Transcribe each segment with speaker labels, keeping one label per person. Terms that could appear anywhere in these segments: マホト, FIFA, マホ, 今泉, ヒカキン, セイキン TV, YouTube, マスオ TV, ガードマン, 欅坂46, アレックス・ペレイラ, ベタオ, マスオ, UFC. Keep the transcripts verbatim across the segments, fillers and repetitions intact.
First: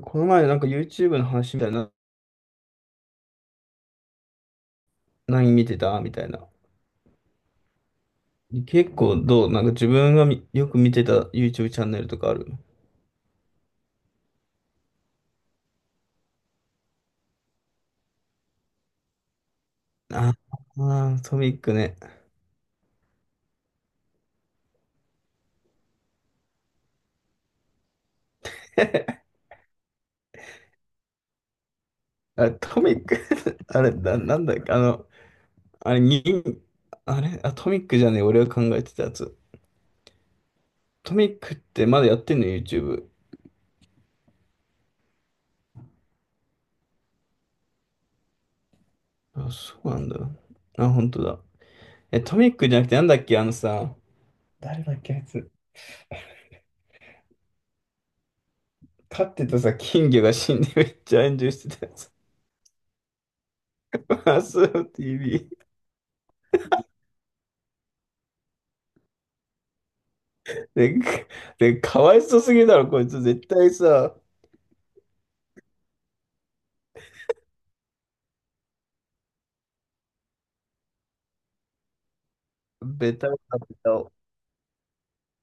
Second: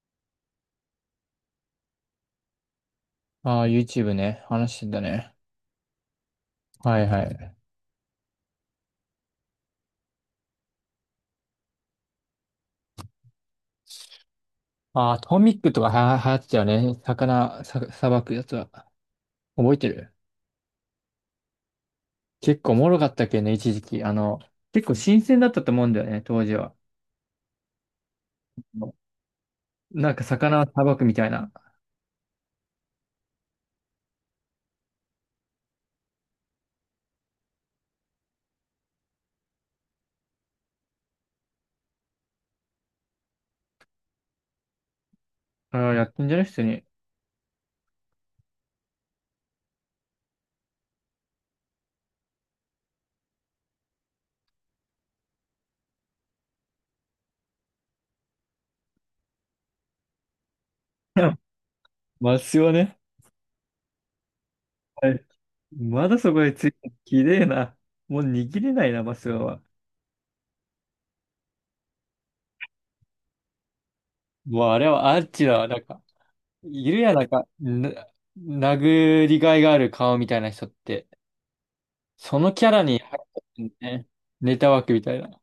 Speaker 1: この前なんか ユーチューブ の話みたいな、
Speaker 2: ああ、ユーチューブ ね。話してたね。
Speaker 1: 何見てたみたいな。
Speaker 2: はいはい。
Speaker 1: 結構どうなんか自分がみよく見てた YouTube チャンネルとかある？
Speaker 2: ああ、トミックとかは流行ってたよね。魚、さ、さばくやつは。覚えてる？
Speaker 1: ああー、トミックね。
Speaker 2: 結構おもろかったっけね、一時期。あの、結構新鮮だったと思うんだよね、当時は。なんか魚さばくみたいな。
Speaker 1: あれ、トミック。 あれ、な、なんだっけ、あの、あれ、に、あれ、あ、トミックじゃねえ、俺が考えてたやつ。トミックってまだやってんの？ YouTube。
Speaker 2: ああ、やってんじゃない普通に。
Speaker 1: あ、そうなんだ。あ、本当だ。え、トミックじゃなくてなんだっけ、あのさ、誰だっけ、あいつ。飼ってたさ、金魚が死んでめっちゃ炎 上してたやつ。
Speaker 2: マスオね。
Speaker 1: マスオ
Speaker 2: はい。
Speaker 1: ティーブイ。
Speaker 2: まだそこについて、綺麗な。もう握れないな、マスオは。
Speaker 1: で、で、かわいそうすぎるだろ、こいつ。絶対さ、
Speaker 2: もうあれはアーチだわ、なんか。いるやん、なんか、な、殴りがいがある顔みたいな人って。そのキャラに
Speaker 1: ベ
Speaker 2: 入
Speaker 1: タオ
Speaker 2: っ
Speaker 1: だ、
Speaker 2: て
Speaker 1: ベ
Speaker 2: る
Speaker 1: タ
Speaker 2: ね。
Speaker 1: オ。
Speaker 2: ネタ枠みたいな。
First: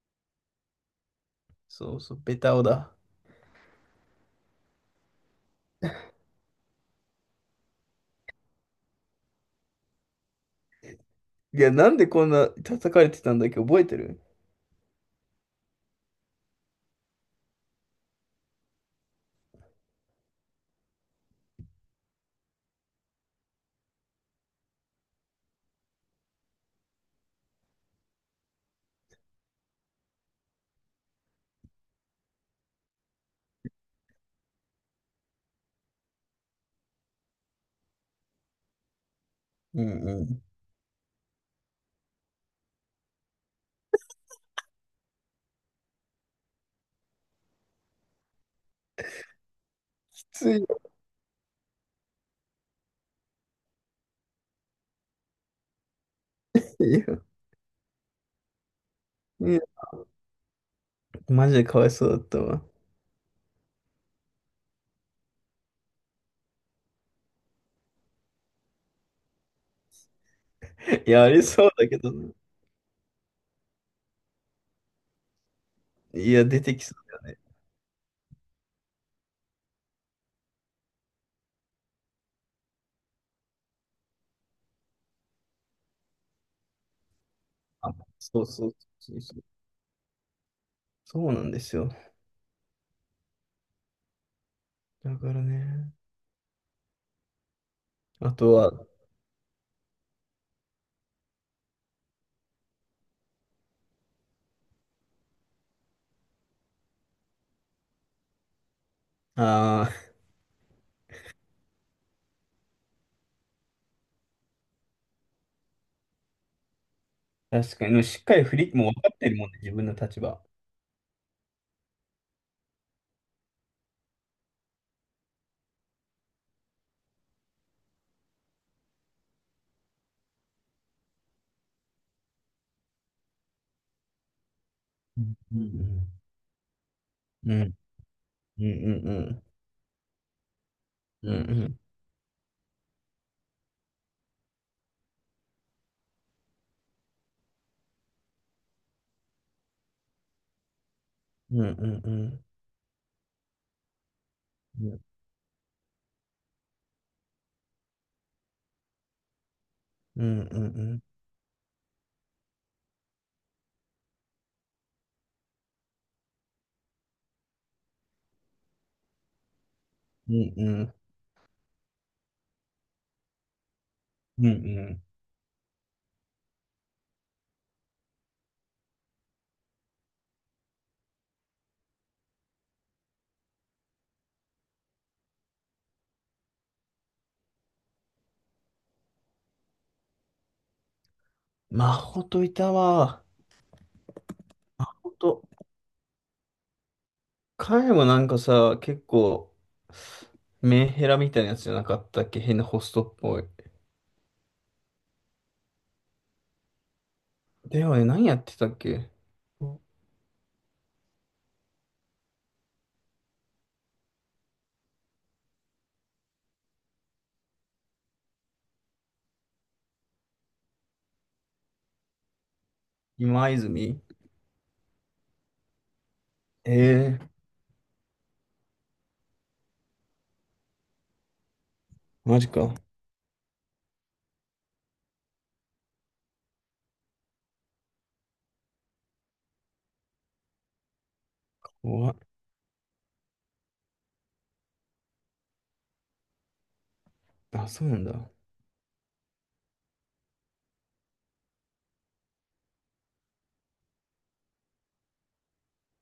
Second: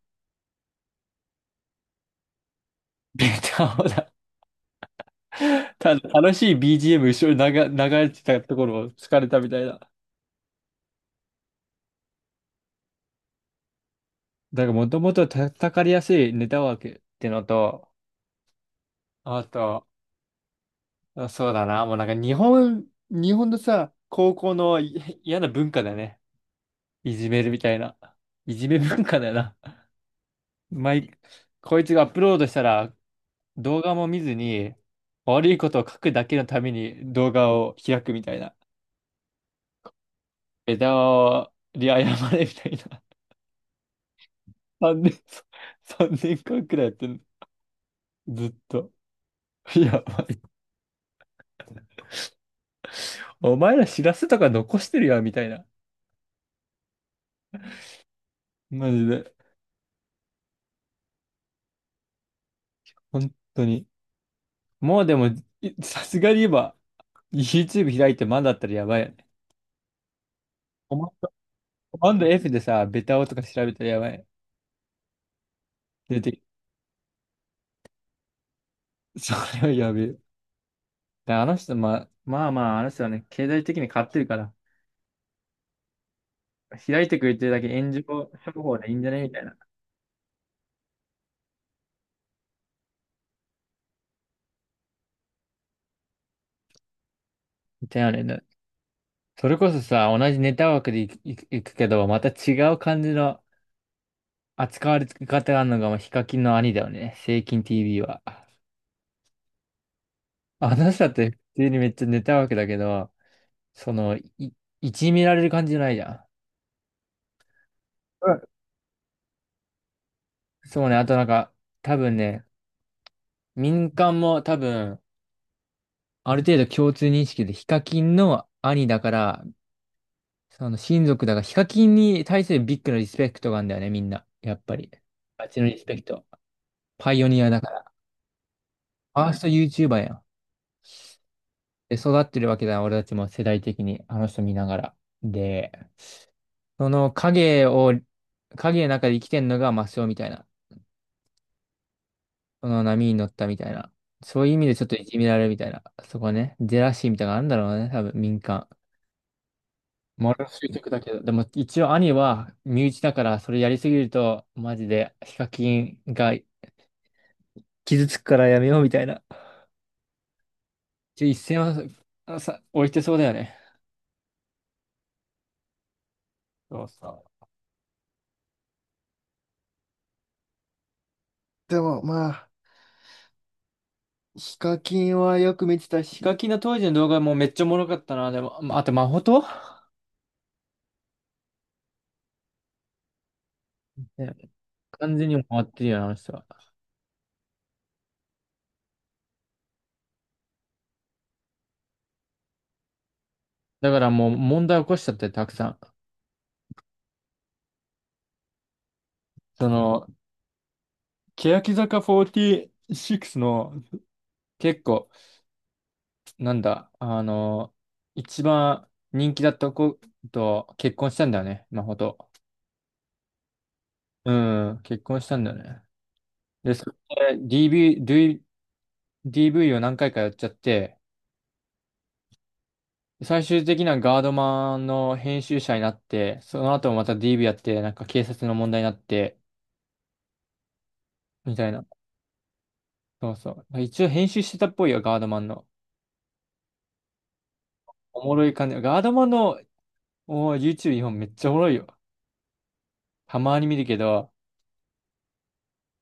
Speaker 1: そうそう、ベタオだ。
Speaker 2: ネタをだ。ただ楽しい ビージーエム 後ろに流、流れてたところを疲れたみたいな。
Speaker 1: いや、なんでこんな叩かれてたんだっけ、覚えてる？
Speaker 2: だからもともと叩かれやすいネタ枠ってのと、あと、あそうだな、もうなんか日本、日本のさ、高校のい嫌な文化だよね。いじめるみたいな。いじめ文化だよな。毎、こいつがアップロードしたら動画も見ずに悪いことを書くだけのために動画を開くみたいな。
Speaker 1: うんうん。
Speaker 2: 枝に謝れみたいな。さんねん、さんねんかんくらいやってんの。ずっと。いや、ば
Speaker 1: き
Speaker 2: い
Speaker 1: ついよ。
Speaker 2: お前ら知らせとか残してるよ、みたいな。マジで。
Speaker 1: いや、いや、マジでかわいそうだったわ。
Speaker 2: 本当に。もうでも、いさすがに今、YouTube 開いてまだだったらやばいよね。コマ
Speaker 1: いや、あ
Speaker 2: コ
Speaker 1: りそうだけど
Speaker 2: マンド
Speaker 1: な。
Speaker 2: F でさ、ベタをとか調べたらやばい。出
Speaker 1: い
Speaker 2: てき
Speaker 1: や、出てきそうだよね。
Speaker 2: それはやべえ。であの人、まあ、まあまあ、あの人はね、経済的に買ってるから、開いてくれてるだけ炎
Speaker 1: あ、
Speaker 2: 上
Speaker 1: そう
Speaker 2: 処
Speaker 1: そう
Speaker 2: 方でいいんじゃ
Speaker 1: そ
Speaker 2: ね
Speaker 1: う
Speaker 2: み
Speaker 1: そ
Speaker 2: た
Speaker 1: う。
Speaker 2: いな。
Speaker 1: そうなんですよ。だからね。
Speaker 2: みたいな
Speaker 1: あ
Speaker 2: ね。
Speaker 1: とは、
Speaker 2: それこそさ、同じネタ枠でいく、いくいくけど、また違う感じの扱われ方があるのが、まあ、ヒカキンの兄だよね。セイキン ティービー は。
Speaker 1: あ
Speaker 2: あの人だって普通にめっちゃネタ枠だけど、その、い、いじめられる感じじゃないじゃ。
Speaker 1: あ、確かに、しっ
Speaker 2: うんう
Speaker 1: かり振
Speaker 2: ん。
Speaker 1: り、もう分かってるもんね、自分の立場。
Speaker 2: そうね、あとなんか、多分ね、民間も多分、ある程度共通認識でヒカキンの兄だから、その親族だから、ヒカキンに対するビッグなリスペクトがあるんだよね、みんな。やっぱり。
Speaker 1: うん
Speaker 2: あっ
Speaker 1: う
Speaker 2: ちのリスペク
Speaker 1: ん
Speaker 2: ト。パイオニア
Speaker 1: う
Speaker 2: だ
Speaker 1: ん。
Speaker 2: から。
Speaker 1: うんうんうん
Speaker 2: フ
Speaker 1: う
Speaker 2: ァース
Speaker 1: ん。
Speaker 2: ト ユーチューバー やん。
Speaker 1: うんうん
Speaker 2: で、育ってるわけだ、俺たちも世代的に、あの人見ながら。で、その影を、影の中で生きてんのがマスオみたいな。
Speaker 1: うんうんうん。
Speaker 2: その波に乗ったみたいな。そういう意味でちょっといじめられるみたいな。そこね、ジェラシーみたいなのがあるんだろうね、多分民間。
Speaker 1: う
Speaker 2: モ
Speaker 1: んう
Speaker 2: ラル
Speaker 1: んう
Speaker 2: 執着だ
Speaker 1: ん。
Speaker 2: けど、でも一応兄は身内だからそれやりすぎると、マジでヒカキンが傷つくからやめようみたいな。
Speaker 1: うんうん。
Speaker 2: 一応一線はさ、置いてそうだよね。
Speaker 1: うんうん。
Speaker 2: そうそう。でもまあ、ヒカキンはよく見てた。ヒカキンの当時の動画もめっちゃおもろかったな。でも、まああと、マホト
Speaker 1: マホといたわ。
Speaker 2: ね。
Speaker 1: ほん
Speaker 2: 完全に
Speaker 1: と、
Speaker 2: もわってるよな、あの人は。
Speaker 1: 彼もなんかさ、結構、メンヘラみたいなやつじゃなかったっけ、変なホストっぽい。
Speaker 2: だからもう問題起こしちゃって、たくさん。
Speaker 1: ではね、何やってたっけ？
Speaker 2: その、欅坂フォーティーシックスの結構、なんだ、あの、一番人気だった子と結婚したんだよね、マホト。
Speaker 1: 今泉。
Speaker 2: うん、結婚したんだよね。
Speaker 1: え
Speaker 2: で、そ
Speaker 1: えー、
Speaker 2: れで ディーブイ、ディーブイ を何回かやっちゃって、
Speaker 1: マジか。
Speaker 2: 最終的なガードマンの編集者になって、その後もまた ディーブイ やって、なんか警察の問題になって、みたいな。
Speaker 1: 怖い。
Speaker 2: そうそう。一応編集してたっぽいよ、ガードマンの。
Speaker 1: あ、そうなん
Speaker 2: お
Speaker 1: だ。
Speaker 2: もろい感じ。ガードマンのおー YouTube 日本めっちゃおもろいよ。たまに見るけど、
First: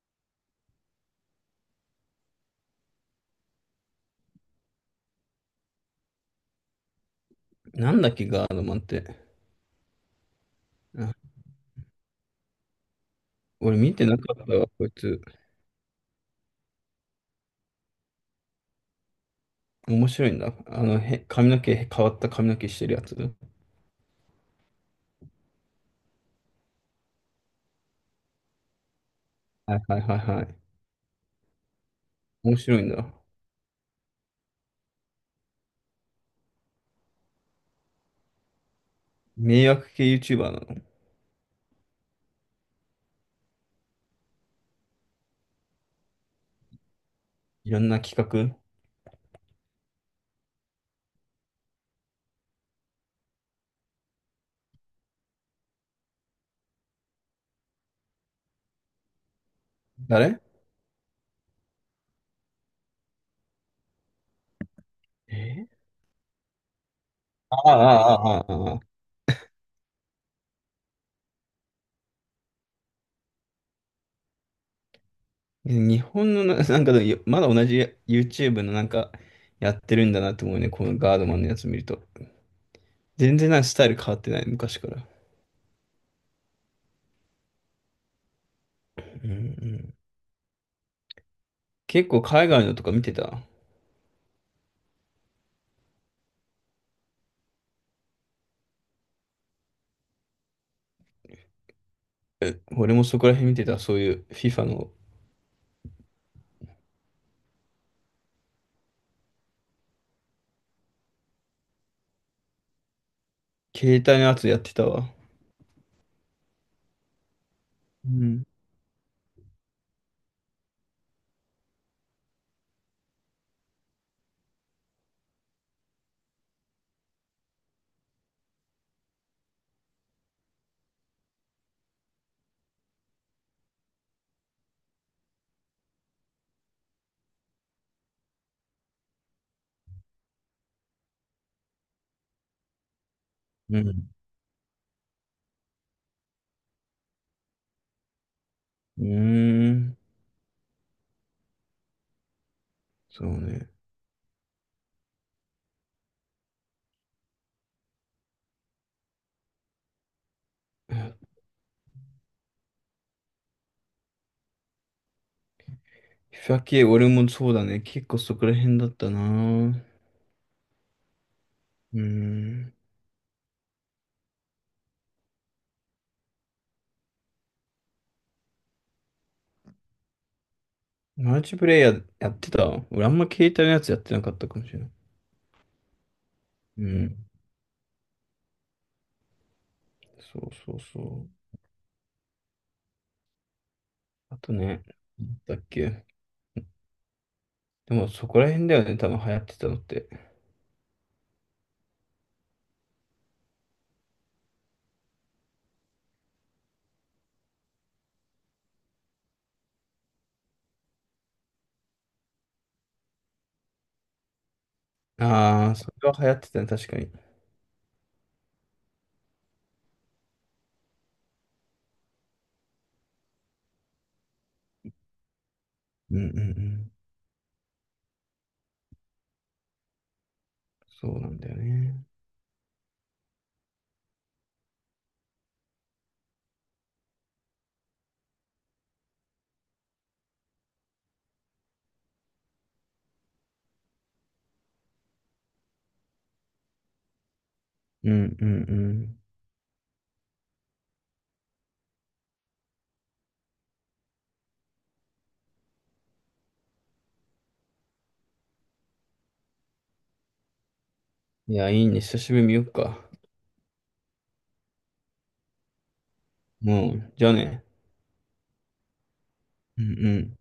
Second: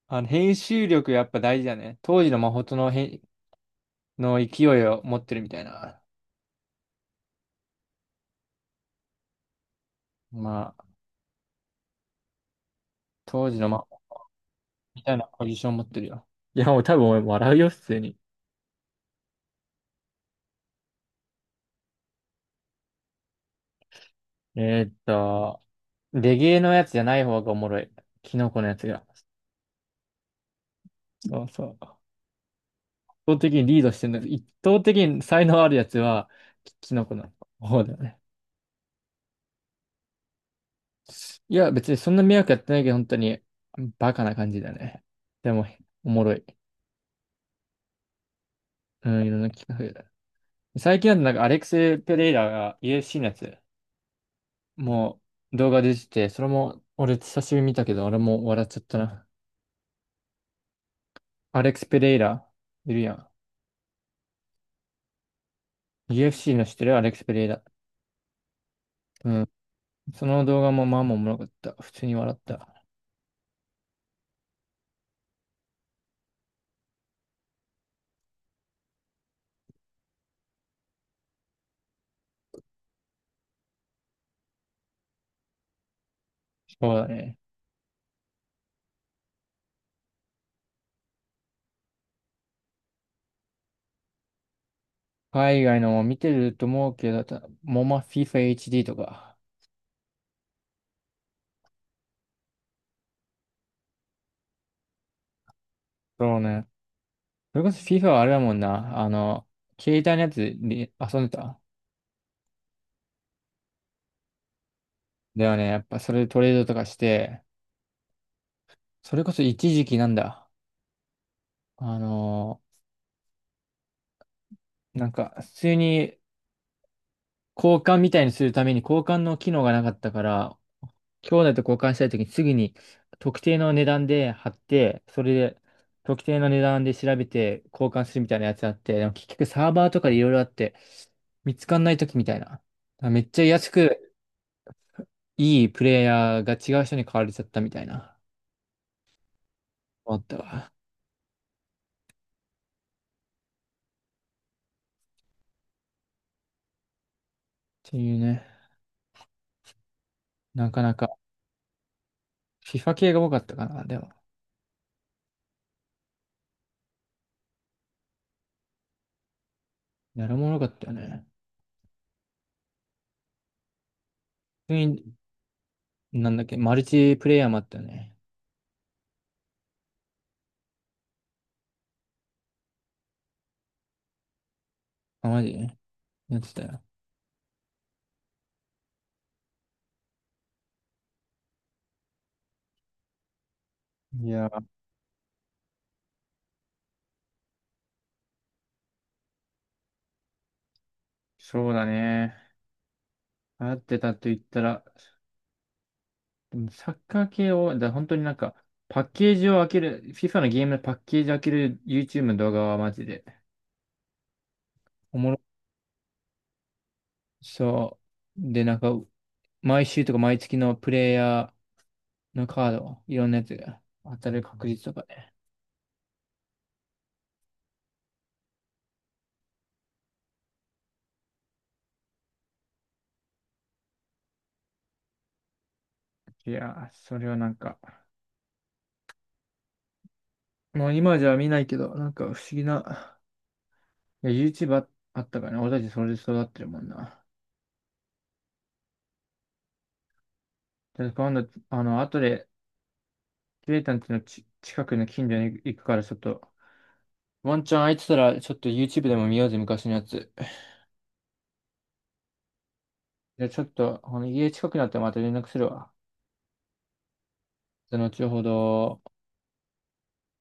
Speaker 2: あの編集力やっぱ大事だね。当時のマホとの編、の勢いを持ってるみたいな。
Speaker 1: なんだっけ、ガードマンって。
Speaker 2: まあ、
Speaker 1: あ、
Speaker 2: 当時の
Speaker 1: 俺
Speaker 2: マ
Speaker 1: 見
Speaker 2: ホ
Speaker 1: てなかったわ、こい
Speaker 2: みたい
Speaker 1: つ。
Speaker 2: なポジション持ってるよ。いや、もう多分俺笑うよ、普通に。
Speaker 1: 面白いんだ。あの、へ、髪の毛、変わった髪の毛してるやつ。は
Speaker 2: えーっと、レゲエのやつじゃない方がおもろい。キノコのやつが。
Speaker 1: いはいはいはい。
Speaker 2: そうそう。圧
Speaker 1: 面白いんだ。
Speaker 2: 倒的にリードしてるんだけど、一方的に才能あるやつは、キキノコの方だよね。
Speaker 1: 迷惑系 ユーチューバー なの？
Speaker 2: いや、別にそんな迷惑やってないけど、本当に、バカな感じだね。でも、おもろい。
Speaker 1: いろんな企画。
Speaker 2: うん、いろんな企画。最近だとなんかアレックス・ペレイラが ユーエフシー のやつ、もう動画出てて、それも俺久しぶりに見たけど、俺も笑っちゃったな。
Speaker 1: 誰？
Speaker 2: アレックス・ペレイラ、いるやん。
Speaker 1: え
Speaker 2: ユーエフシー の知ってるアレックス・ペレイ
Speaker 1: あ
Speaker 2: ラ。
Speaker 1: あ、ああ、ああ、ああ。
Speaker 2: うん。その動画もまあまあおもろかった。普通に笑った。
Speaker 1: 日本のな、なんかでもよまだ同じ YouTube のなんかやってるんだなって思うね。このガードマンのやつ見ると。全然なんかスタイル変わってない、昔から。
Speaker 2: そうだね。
Speaker 1: うんうん、結構海外のとか見てた？
Speaker 2: 海外のも見てると思うけど、たモマ FIFA エイチディー とか。
Speaker 1: え、俺もそこら辺見てた。そういう FIFA の
Speaker 2: そうね。それこそ FIFA はあれだもんな。あの、携帯のやつで遊んでた。
Speaker 1: 携帯のやつやってたわ。
Speaker 2: だよね。やっぱそれでトレードとかして、
Speaker 1: うん。
Speaker 2: それこそ一時期なんだ。あの、なんか普通に交換みたいにするために交換の機能がなかったから、兄弟と交換したいときにすぐに特定の値段で貼って、それで特定の値段で調べて交換するみたいなやつあって、でも結局サーバーとかでいろいろあって、見つかんないときみたいな。だからめっちゃ安
Speaker 1: うん。
Speaker 2: くいいプレイヤーが違う人に買われちゃったみたいな。
Speaker 1: うーん。
Speaker 2: あったわ。っ
Speaker 1: そうね。
Speaker 2: ていうね。なかなか FIFA 系が多かったかな。でも、
Speaker 1: FIFA 系、俺もそうだね。結構そこら辺だったな。
Speaker 2: やるもの多かったよね。
Speaker 1: うーん。
Speaker 2: 普通に、なんだっけ、マルチプレイヤーもあったよね。
Speaker 1: マルチプレイヤーやってた？俺あんま携帯のやつやってなかったかもしれない。
Speaker 2: あ、マジでやってたよ。
Speaker 1: うん。そうそうそう。
Speaker 2: い
Speaker 1: あ
Speaker 2: や、
Speaker 1: とね、なんだっけ。でもそこら辺だよね、多分流行ってたのって。
Speaker 2: そうだね。流行ってたと言ったら、でもサッカー系を、だ本当になんか、パッケージを開ける、FIFA のゲームのパッケージ開ける YouTube の動画はマジで、おもろ
Speaker 1: ああ、それは流行ってたね、確かに。
Speaker 2: そう。で、なんか、毎週とか毎月のプレイヤーのカード、いろんなやつが当たる確率とかね。
Speaker 1: うんうんうん。そうなんだよね。
Speaker 2: いやー、それはなんか、もう今じゃ見ないけど、なんか不思議な、いや、YouTube ああったからね。俺たちそれで育ってるもんな。
Speaker 1: うんうんう
Speaker 2: で今度、あの、後で、ケイタンちのち近くの近所に行くから、ちょっと、ワンチャン空いてたら、ちょっと YouTube でも見ようぜ、昔のやつ。
Speaker 1: ん。いや、いいね。久しぶりに見よっか。
Speaker 2: じゃあちょっと、この家近くなったらまた連絡するわ。
Speaker 1: もう、じゃあね。
Speaker 2: その後ほど。
Speaker 1: うんうん。